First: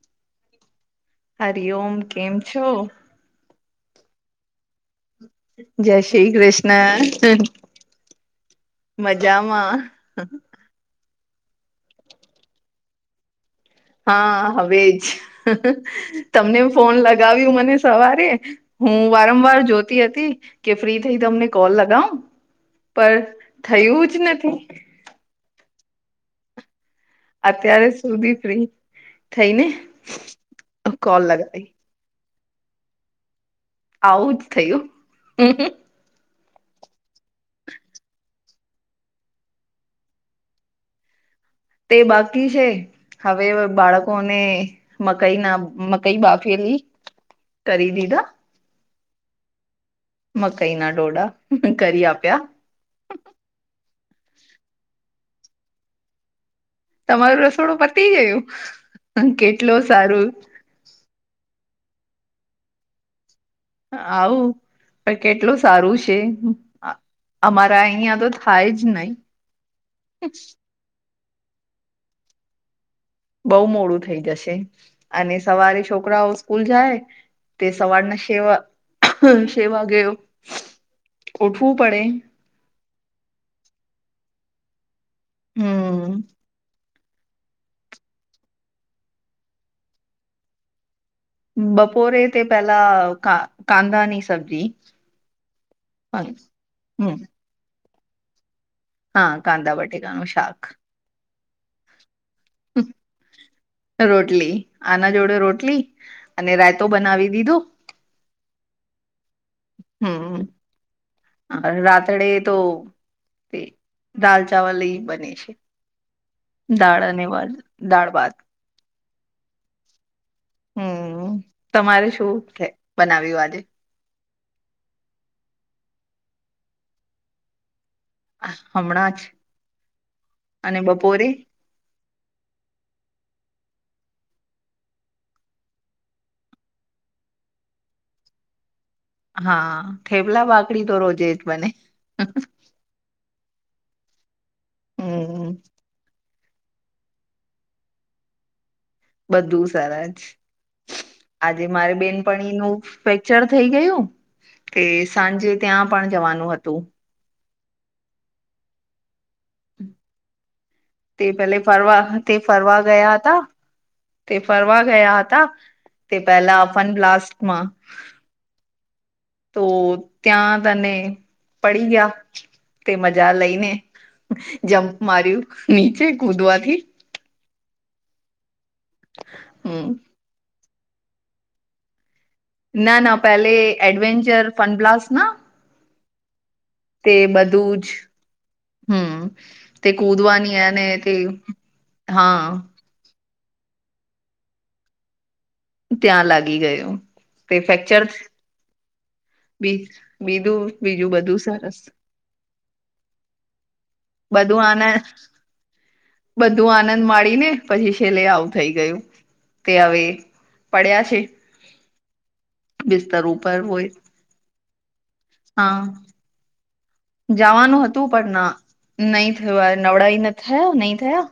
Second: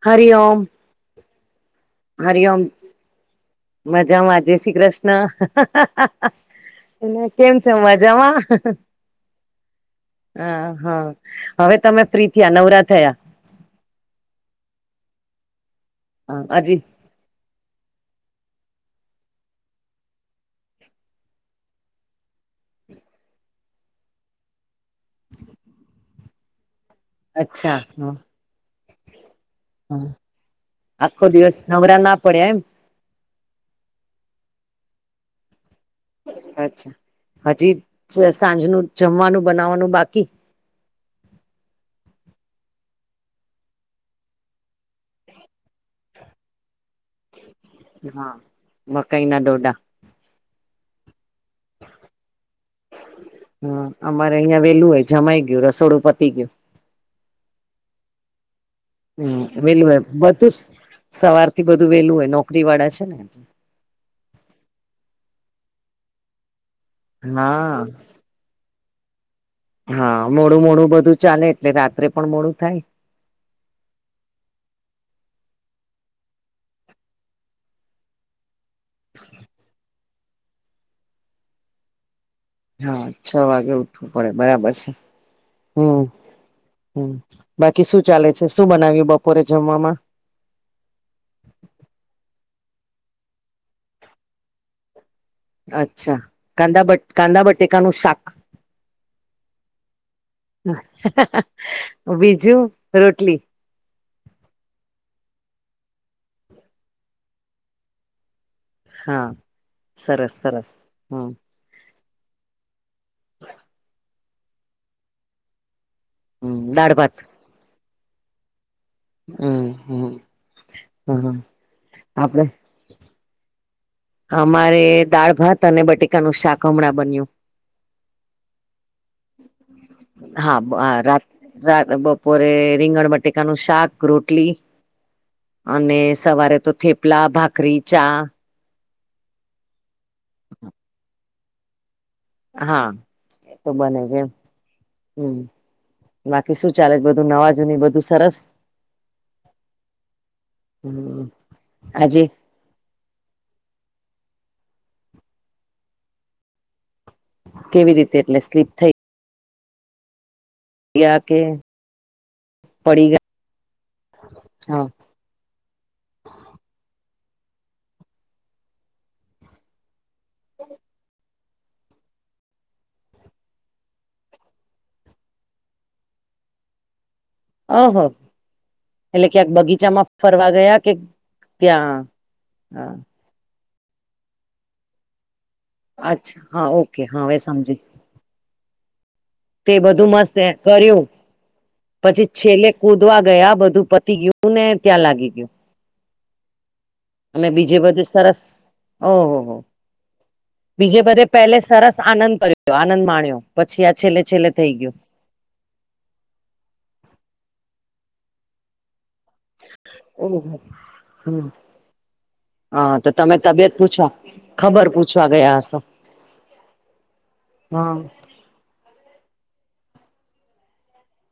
હરી ઓમ. હરી ઓમ હરી ઓમ. મજામાં? જય શ્રી કૃષ્ણ જય શ્રી કૃષ્ણ હા કેમ છો, મજામાં? મજામાં. અ હમ્મ. હવે તમે ફ્રી થ્યા, નવરા થયા. હા, હવે એજ તમને હા હજી ફોન લગાવ્યું મને. સવારે, હું વારંવાર જોતી હતી કે ફ્રી થઈ તમને કોલ લગાઉં. પર થયું જ નથી. અચ્છા અત્યારે હ સુધી ફ્રી થઈ ને. આખો દિવસ નવરા ના પડ્યા. એમ? આવું જ થયું, હમ્મ હમ્મ. અચ્છા. હજી જ સાંજનું જમવાનું બનાવવાનું બાકી? તે બાકી છે. હવે બાળકોને મકઈના મકઈ બાફેલી કરી દીધા હા. મકાઈના ડોડા મકાઈના ડોડા કરી આપ્યા. હમ્મ, અમારે અહિયાં વેલું હોય, જમાઈ ગ્યું રસોડું પતી ગ્યું. તમારું રસોડું પતી ગયું? હમ્મ. કેટલો વેલું હોય. સારું બધુ સવારથી બધું વેલું હોય નોકરીવાળા છે ને. આવું પણ કેટલું સારું છે, અ અમારા હા અહીંયા તો થાય જ નહી. હા, મોડું મોડું બધું ચાલે એટલે રાત્રે પણ મોડું થાય. બઉ મોડું થઈ જશે અને સવારે છોકરાઓ સ્કૂલ જાય. તે સવારના સેવા સે વાગે ઉઠવું પડે. હા છ વાગે ઉઠવું પડે બરાબર છે. હમ્મ હમ્મ બાકી શું ચાલે છે, શું બનાવ્યું બપોરે જમવામાં? બપોરે તે પેલા કા કાંદાની સબ્જી અચ્છા કાંદા બટ હમ કાંદા બટેકાનું શાક હા કાંદા બટેકાનું શાક. બીજું રોટલી. રોટલી, આના જોડે રોટલી અને રાઇતું બનાવી દીધુ. હા સરસ સરસ હમ અને રાતડે તો તે દાલ ચાવલ ને ઇ બને છે. હમ દાળ ભાત અને વાન દાળ ભાત. હમ્મ હમ્મ. હમ્મ તમારે શું આપડે બનાવ્યું આજે? અમારે દાળ ભાત અને બટેકાનું શાક હમણાં બન્યું. હમણાં જ અને હા [unintelligible] રાત બપોરે રાત બપોરે રીંગણ બટેકાનું શાક રોટલી અને સવારે તો થેપલા, ભાખરી, ચા. હા થેપલા ભાખરી તો રોજે જ બને. હા એ તો બને જ એમ. હમ્મ, હમ બાકી શું ચાલે છે બધું નવાજુની બધું સરસ. બધું સારજ, હમ આજે મારે આજે બેનપણીનું ફેક્ચર થઈ ગયું, તે સાંજે ત્યાં પણ જવાનું હતું. કેવી રીતે એટલે સ્લીપ થઈ? ગયા તે કે પેલે ફરવા તે ફરવા પડી ગયા હતા. તે ફરવા ગયા હતા, તે પેલા ફન બ્લાસ્ટમાં તો ત્યાં તને પડી ગયા. તે મજા લઈને જમ્પ માર્યું. નીચે કૂદવાથી ઓહો, એટલે ક્યાંક હમ બગીચામાં ફરવા ગયા કે ત્યાં? હા ના ના પહેલે એડવેન્ચર ફનબ્લાસના અચ્છા હા ઓકે હા હવે સમજી હમ્મ, તે બધું મસ્ત કુદવાની એને કર્યું તે પછી હા છેલ્લે કૂદવા ગયા બધું પતી ગયું ને ત્યાં લાગી ગયું. ત્યાં લાગી ગયુ. અને બીજે બધું સરસ? ઓહો હો, બી બીધું બીજે બીજું બધે બધું પહેલે સરસ આનંદ કર્યો, આનંદ માણ્યો પછી આ છેલ્લે છેલ્લે બધું થઈ ગયું. આનંદ બધું આનંદ માળીને પછી છેલ્લે આવું થઈ ગયું. તે હવે ઓહો, પડ્યા છે હમ્મ, હા, તો બિસ્તર તમે ઉપર તબિયત હોય પૂછો ખબર પુછ હા, જવાનું હતું હા પણના નહી થયો આ, નવળઈને થયા, નઈ થયા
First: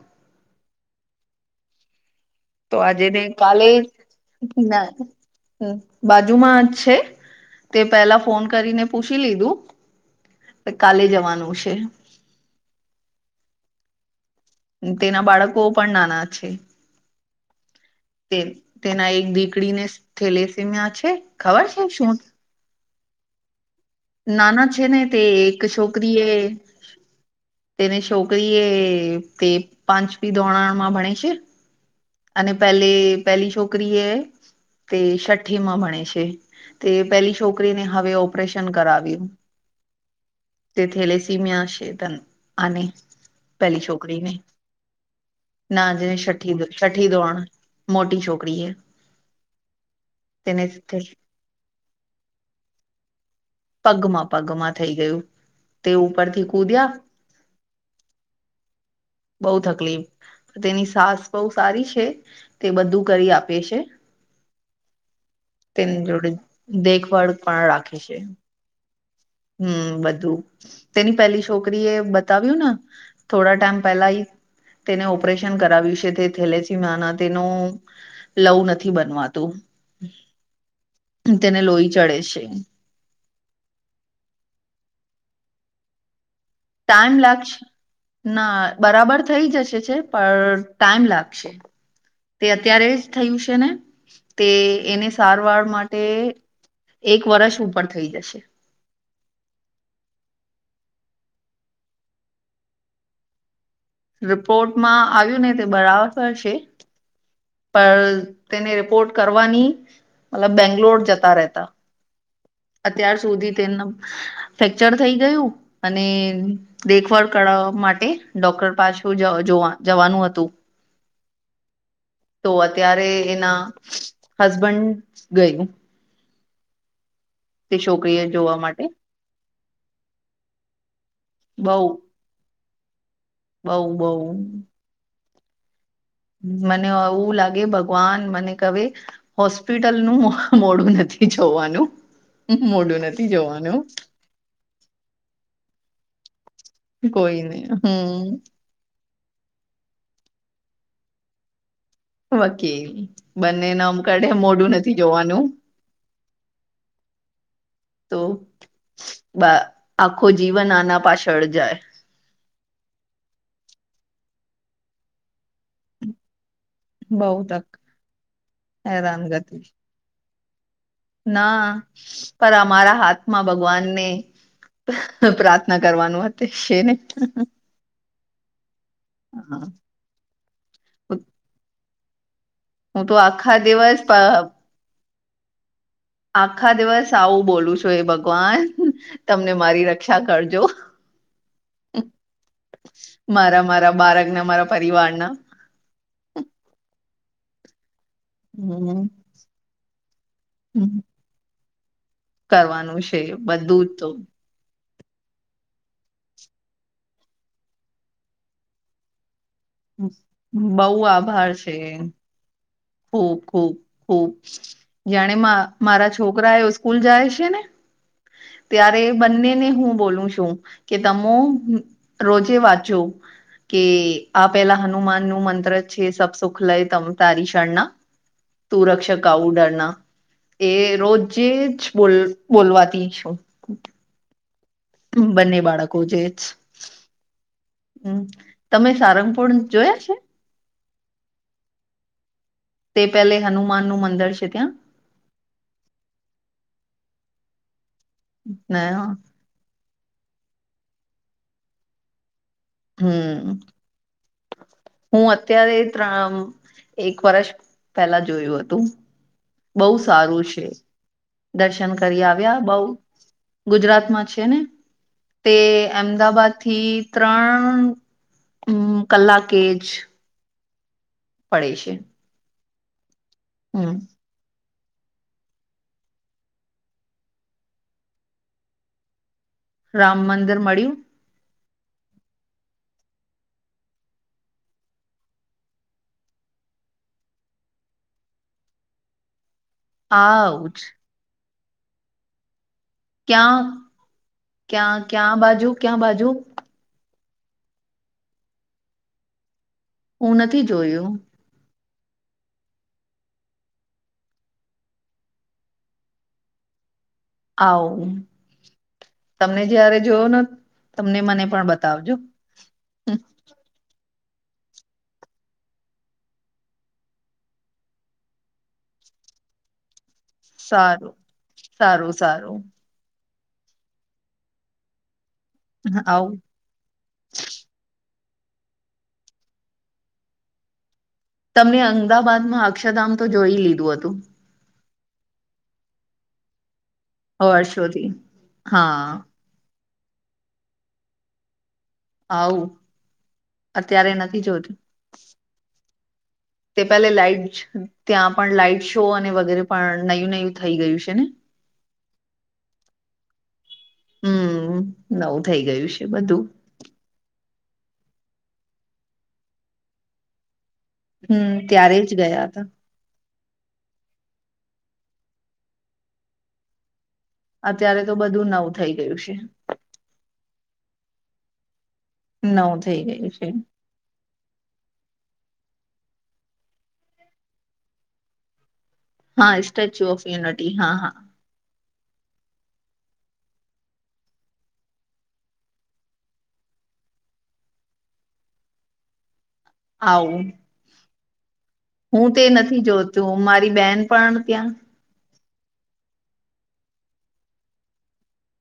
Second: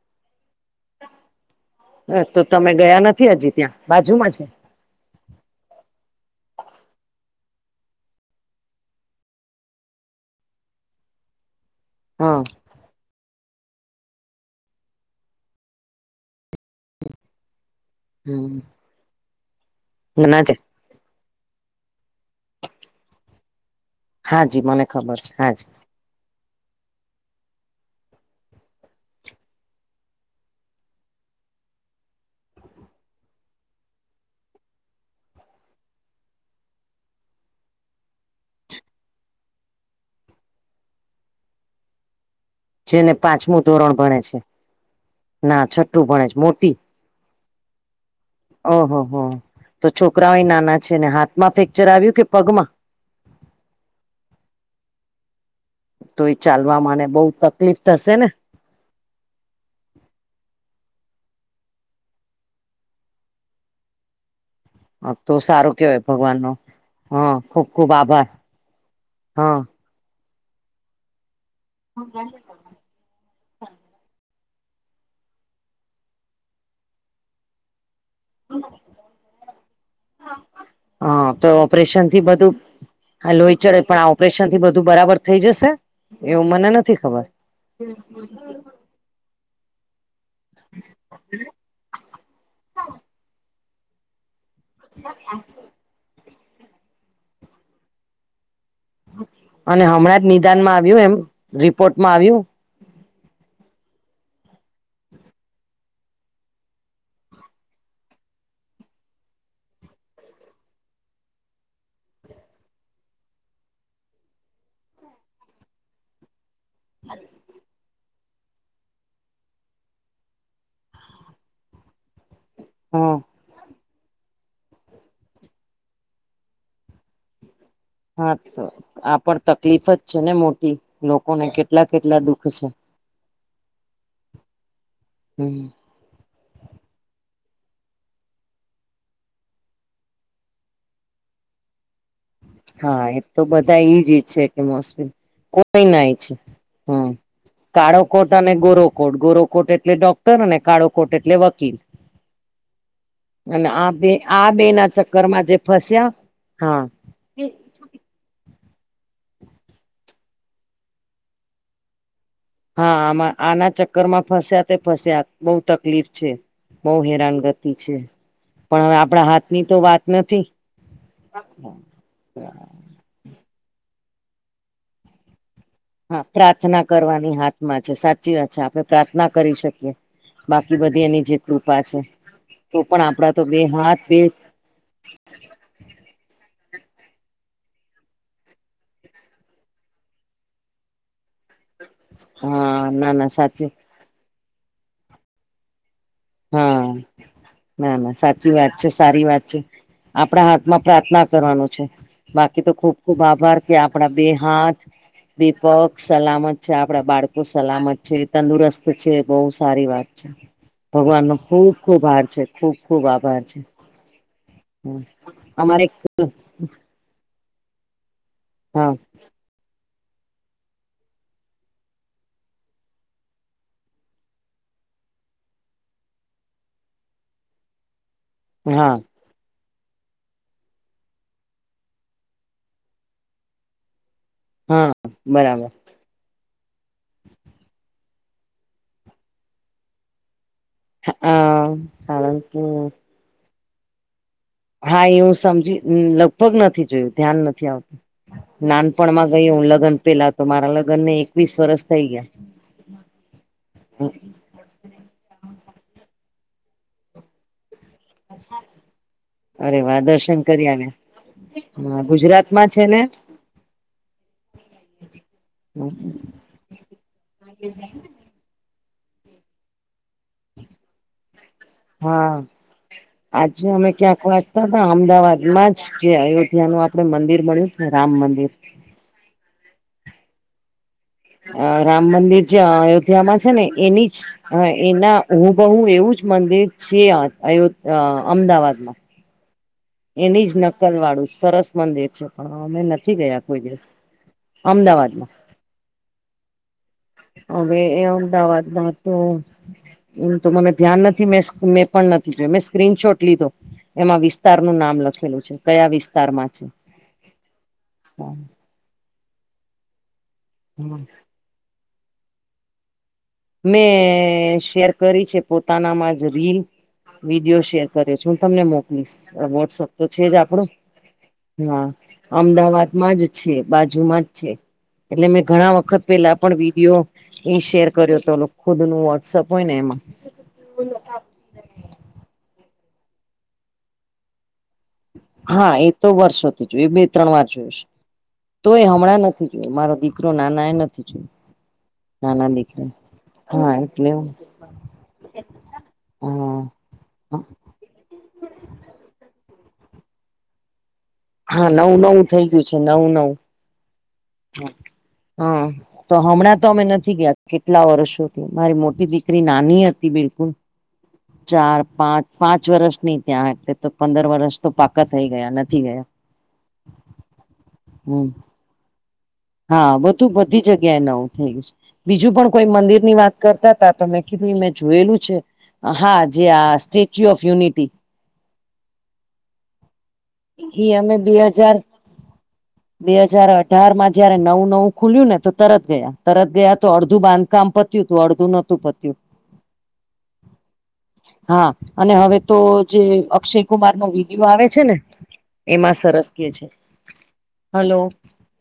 આ તો તમ તો આજે નઇને કાલે ના બાજુમાં જ છે, તે પેલા ફોન કરીને પૂછી લીધું કાલે જવાનું છે. હા. તેના બાળકો પણ નાના છે. [inaudible] [unintelligible] તેના એક દીકરીને ના છે થેલેસીમિયા છે, ખબર છે શું હાજી નાના છે મને ને ખબર તે છે એક હાજી છોકરી એ તેને છોકરી એ તે પાંચપી ધોરણમાં ભણે છે. અને પહેલે પેલી છોકરી એ તે છઠ્ઠીમાં ભણે છે. તે પેલી છોકરીને હવે ઓપરેશન કરાવ્યું. તે થેલેસીમીયા શે તને જેને પાંચમું ધોરણ ભણે છે, ના છઠ્ઠું જે ભણે છે છઠ્ઠી મોટી છઠ્ઠી ધોરણ મોટી છોકરી એ ઓહો હો તો છોકરાઓય તેને નાના છે ને હાથ માંફેક્ ચરઆવ્યું કે પગમાં? પગમાં પગમાં થઈ ગયું. તે તો એ ઉપરથી ચાલવા કૂદ્યા માને બો તકલીફ થશે ને? બો તકલીફ તેની સાસ બઉ સારી છે, તે બધું કરી આપે છે. આતો સારું કેવાય તેની જોડે ભગવાન નો હા, દેખભાળ ખુબ પણ ખુબ આભાર, હા. હમ્મ બધું. તેની પેલી છોકરી એ બતાવ્યું ને થોડા ટાઈમ પેલા ઈ તેને ઓપરેશન કરાવ્યું છે તે થેલેસીમાના તેનું લવું નથી બનવાતું, હા તો તેને લોહી ઓપરેશન ચડે થી છે. બધું હા લોહી ચડે પણ આ ઓપરેશન થી બધું બરાબર થઈ જશે? એવુ મનનું ટાઈમ લાગશે ના બરાબર થઈ જશે છે? પણ ટાઈમ લાગશે, તે અત્યારે જ થયું છે ને તે એને સારવાર માટે એક વર્ષ ઉપર થઈ જશે. અને હમણાં જ નિદાનમાં આવ્યું એમ રિપોર્ટમાં આવ્યું. રિપોર્ટમાં આવ્યું ને તે બરાબરર છે. પણ તેને રિપોર્ટ કરવાની મતલબ બેંગ્લોર જતા રહેતા. અત્યાર સુધી તેનું ફેક્ચર થઈ ગયું, અને દેખભળ કરવા માટે ડોક્ટર પાછ જોવા જવાનું હતું. તો અત્યારે હા એના હસબન્ડ ગયું. તે છોકરીએ હા જોવા તો માટે. આ પણ તકલીફ જ છે ને મોટી લોકોને બઉ કેટલા કેટલા દુખ છે. બઉ બઉ. હમ્મ. મને એવું લાગે ભગવાન મને કહે હોસ્પિટલનું મોડું નથી જોવાનું. મોડું હા એ નથી તો જોવાનું બધા એજ છે કે મોસમી કોઈ ના છે. કોઈ. કાળોકોટ અને ગોરોકોટ ગોરોકોટ એટલે ડોક્ટર અને કાળોકોટ એટલે વકીલ. વકીલ અને બંને આ નામ બે કાઢે આ બે મોઢું ના નથી ચક્કર જોવાનું માં જે ફસ્યા. હા. તો આખો જીવન આના પાછળ જાય. હા આમાં આના ચક્કર માં ફસ્યા તે ફસ્યા બહુ તકલીફ છે. બહ બઉ તક હેરાનગતિ છે, પણ હવે આપણા હાથ હેરાનગતિ ની તો વાત નથી. ના પર અમારા હાથમાં ભગવાનને પ્રાર્થના કરવાનું છે ને. માં છે સાચી વાત છે આપણે પ્રાર્થના કરી હા શકીએ બાકી બધી એની જે કૃપા છે. તો પણ હું આપણા તો આખા બે દિવસ હાથ બે આખા દિવસ આવું બોલું છું એ ભગવાન તમને મારી રક્ષા કરજો. હા ના ના મારા સાચી મારા બાળક ના મારા પરિવાર ના. હા ના ના સાચી વાત છે હમ સારી વાત છે આપણા હાથમાં હમ. પ્રાર્થના કરવાનું છે, બાકી તો ખુબ કરવાનું ખુબ છે આભાર કે બધું જ તો આપડા બે હાથ વિપક સલામત છે આપડા બાળકો સલામત છે, તંદુરસ્ત છે બહુ સારી વાત છે. બઉુ ભગવાન નો આભાર છે. ખુબ ખુબ આભાર છે ખૂબ ખૂબ. બ ખબ ખબ, જાણે અમારે મહરા છોકરા સ્કૂલ જાય છે ને, હા ત્યારે બંનેને હું બોલું છું, કે તમે રોજે વાંચો. કે આ પેલા હનુમાન નું મંત્ર છે સબ સુખ લય તમ તારીશ. હા સુરક્ષક કઉડરના, એ રોજે જ બોલ બોલવાથી છું. હા. બંને બરાબર બાળકો જે જ. હમ્મ, તમે સારંગપુળ જોયા છે? અહા, સારંગપુ તે પહેલે હનુમાન નું મંદર છે ત્યા. હા એ હુ સમજી, લગભગ નથી જોયું, ધ્યાન નથી આવતું, ને નાનપણમાં ગય હું લગ્ન પેલા, તો મારા લગ્ન ને એકવીસ વરસ થઈ ગયા. હમ્મ [inaudible] હું અત્યારે ત્રણ, એક વર્ષ પહેલા જોયું હતું. અરે બહુ વાહ સારું દર્શન છે. કરી દર્શન આવ્યા કરી આવ્યા ગુજરાતમાં બઉ? છે ને ગુજરાતમાં છે ને. તે અમદાવાદ થી ત્રણ, હમ્મ કલાકેજ પડે છે. હા, આનુ અમે હમ ક્યાંક થોડાક તોતો અમદાવાદમાં જ જે અયોધ્યાનુ આપડે મંદિર બણ્યું ને રામ મંદિર રામ મંદિર મળ્યું. અ રામ મંદિર જે અયોધ્યામાં છે, ને એની જ, અ એના હુંબહુ એવુંજ મંદિર છી આ અયો, અ અમદાવાદમાં એની જ નકલ વાળું સરસ મંદિર છે પણ અમે નથ થી ગયા કોઈ ક્યાં દિવસ ક્યાં અમદાવાદમાં ક્યાં બાજુ ક્યાં બાજુ હવે એ અમદાવાદમાં તો એમ હું તો નથી મને ધ્યાન જોયું નથી મેં, મેં પણ નથી જોયો, મેં સ્ક્રીનશોટ લીધો એમાં વિ સ્તાર નું નામ લખેલું છે, કયા વિસ્તારમાં છે. આવો તમને જયારે જોયો ને તમને મને પણ બતાવજો મેં શેર કરી છે, પોતાનામાં જ રીલ વિડીયો શેર કર્યો છે, હું તમને મોકલીશ વોટ્સઅપ તો છે જ આપણું, સારું ના સારું સારું અમદાવાદ મા જ છે, બાજુમાં જ છે, એટલે મેં ઘણા વખત આવું પેલા પણ વિડીયો ઇ શેર કર્યો તો, ઓલું ખુદનુ વોટ્સઅપ હોય ને એમાં. તમને અમદાબાદમાં અક્ષરધામ તો જોઈ લીધું હતું. હા એ તો વર્ષોથી જોયુ, એ બે ત્રણ વાર જોયું છે. વર્ષોથી તો એ હા હમણાં નથી. મારો દીકરો નાના એ નથી જોયુ. નાના આવું દીકરા, હા અત્યારે એટલે નથી જોતું હા તે પેલે લાઈજ ત્યાં પણ લાાઈટ શો અને વગેરે પણ નયું નયું થઈ ગયું છે ને? હા નવું નવું થઈ ગયું છે, નવું નવ હમ નવું થઈ હા, ગયું છે તો બધું હમણાં. તો અમે નથી ગયા, કેટલા વર્ષોથી, મારી મોટી દીકરી નાની હતી બિલકુલ. હમ ચાર, ત્યારે જ પાંચ, ગયા પાંચ હતા વર્ષની ત્યાં એટલે તો પંદર વર્ષ તો પાકા થઈ ગયા નથી ગયા. અત્યારે તો હમ બધું નવું થઈ ગયું છે. હા બધું બધી જગ્યાએ નવું થય ગયું છે, બીજું પણ કોઈ નવું થઈ મંદિર ની ગયું વાત છે કરતા. તા તો મેં કીધું મેં જોયેલું છે, હા જે આ સ્ટેચ્યુ ઓફ યુનિટી હા સ્ટેચ્યુ ઓફ યુનિટી હા એ અમે હા બે હજાર બે હજાર અઢાર માં જયારે નવું નવું ખુલ્યું ને તો તરત ગયા, તરત ગયા તો અડધું બાંધકામ પત્યું હતું, અડધું નોતું પત્યું. આવું હા અને હું હવે તે તો નથી જે જોતું અક્ષય મારી બેન કુમારનો પણ વિડીયો આવે ત્યાં છે ને એમાં સરસ કે છે હલો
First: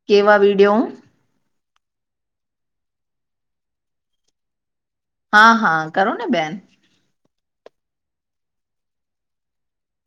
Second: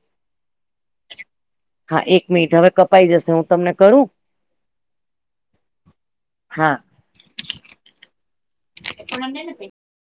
કેવા વિડીયો હા એક મિનિટ હવે કપાઈ જશે હું તમને કરું. હા હા કરો ને બેન હા એટલા નાના નથી ભાઈ,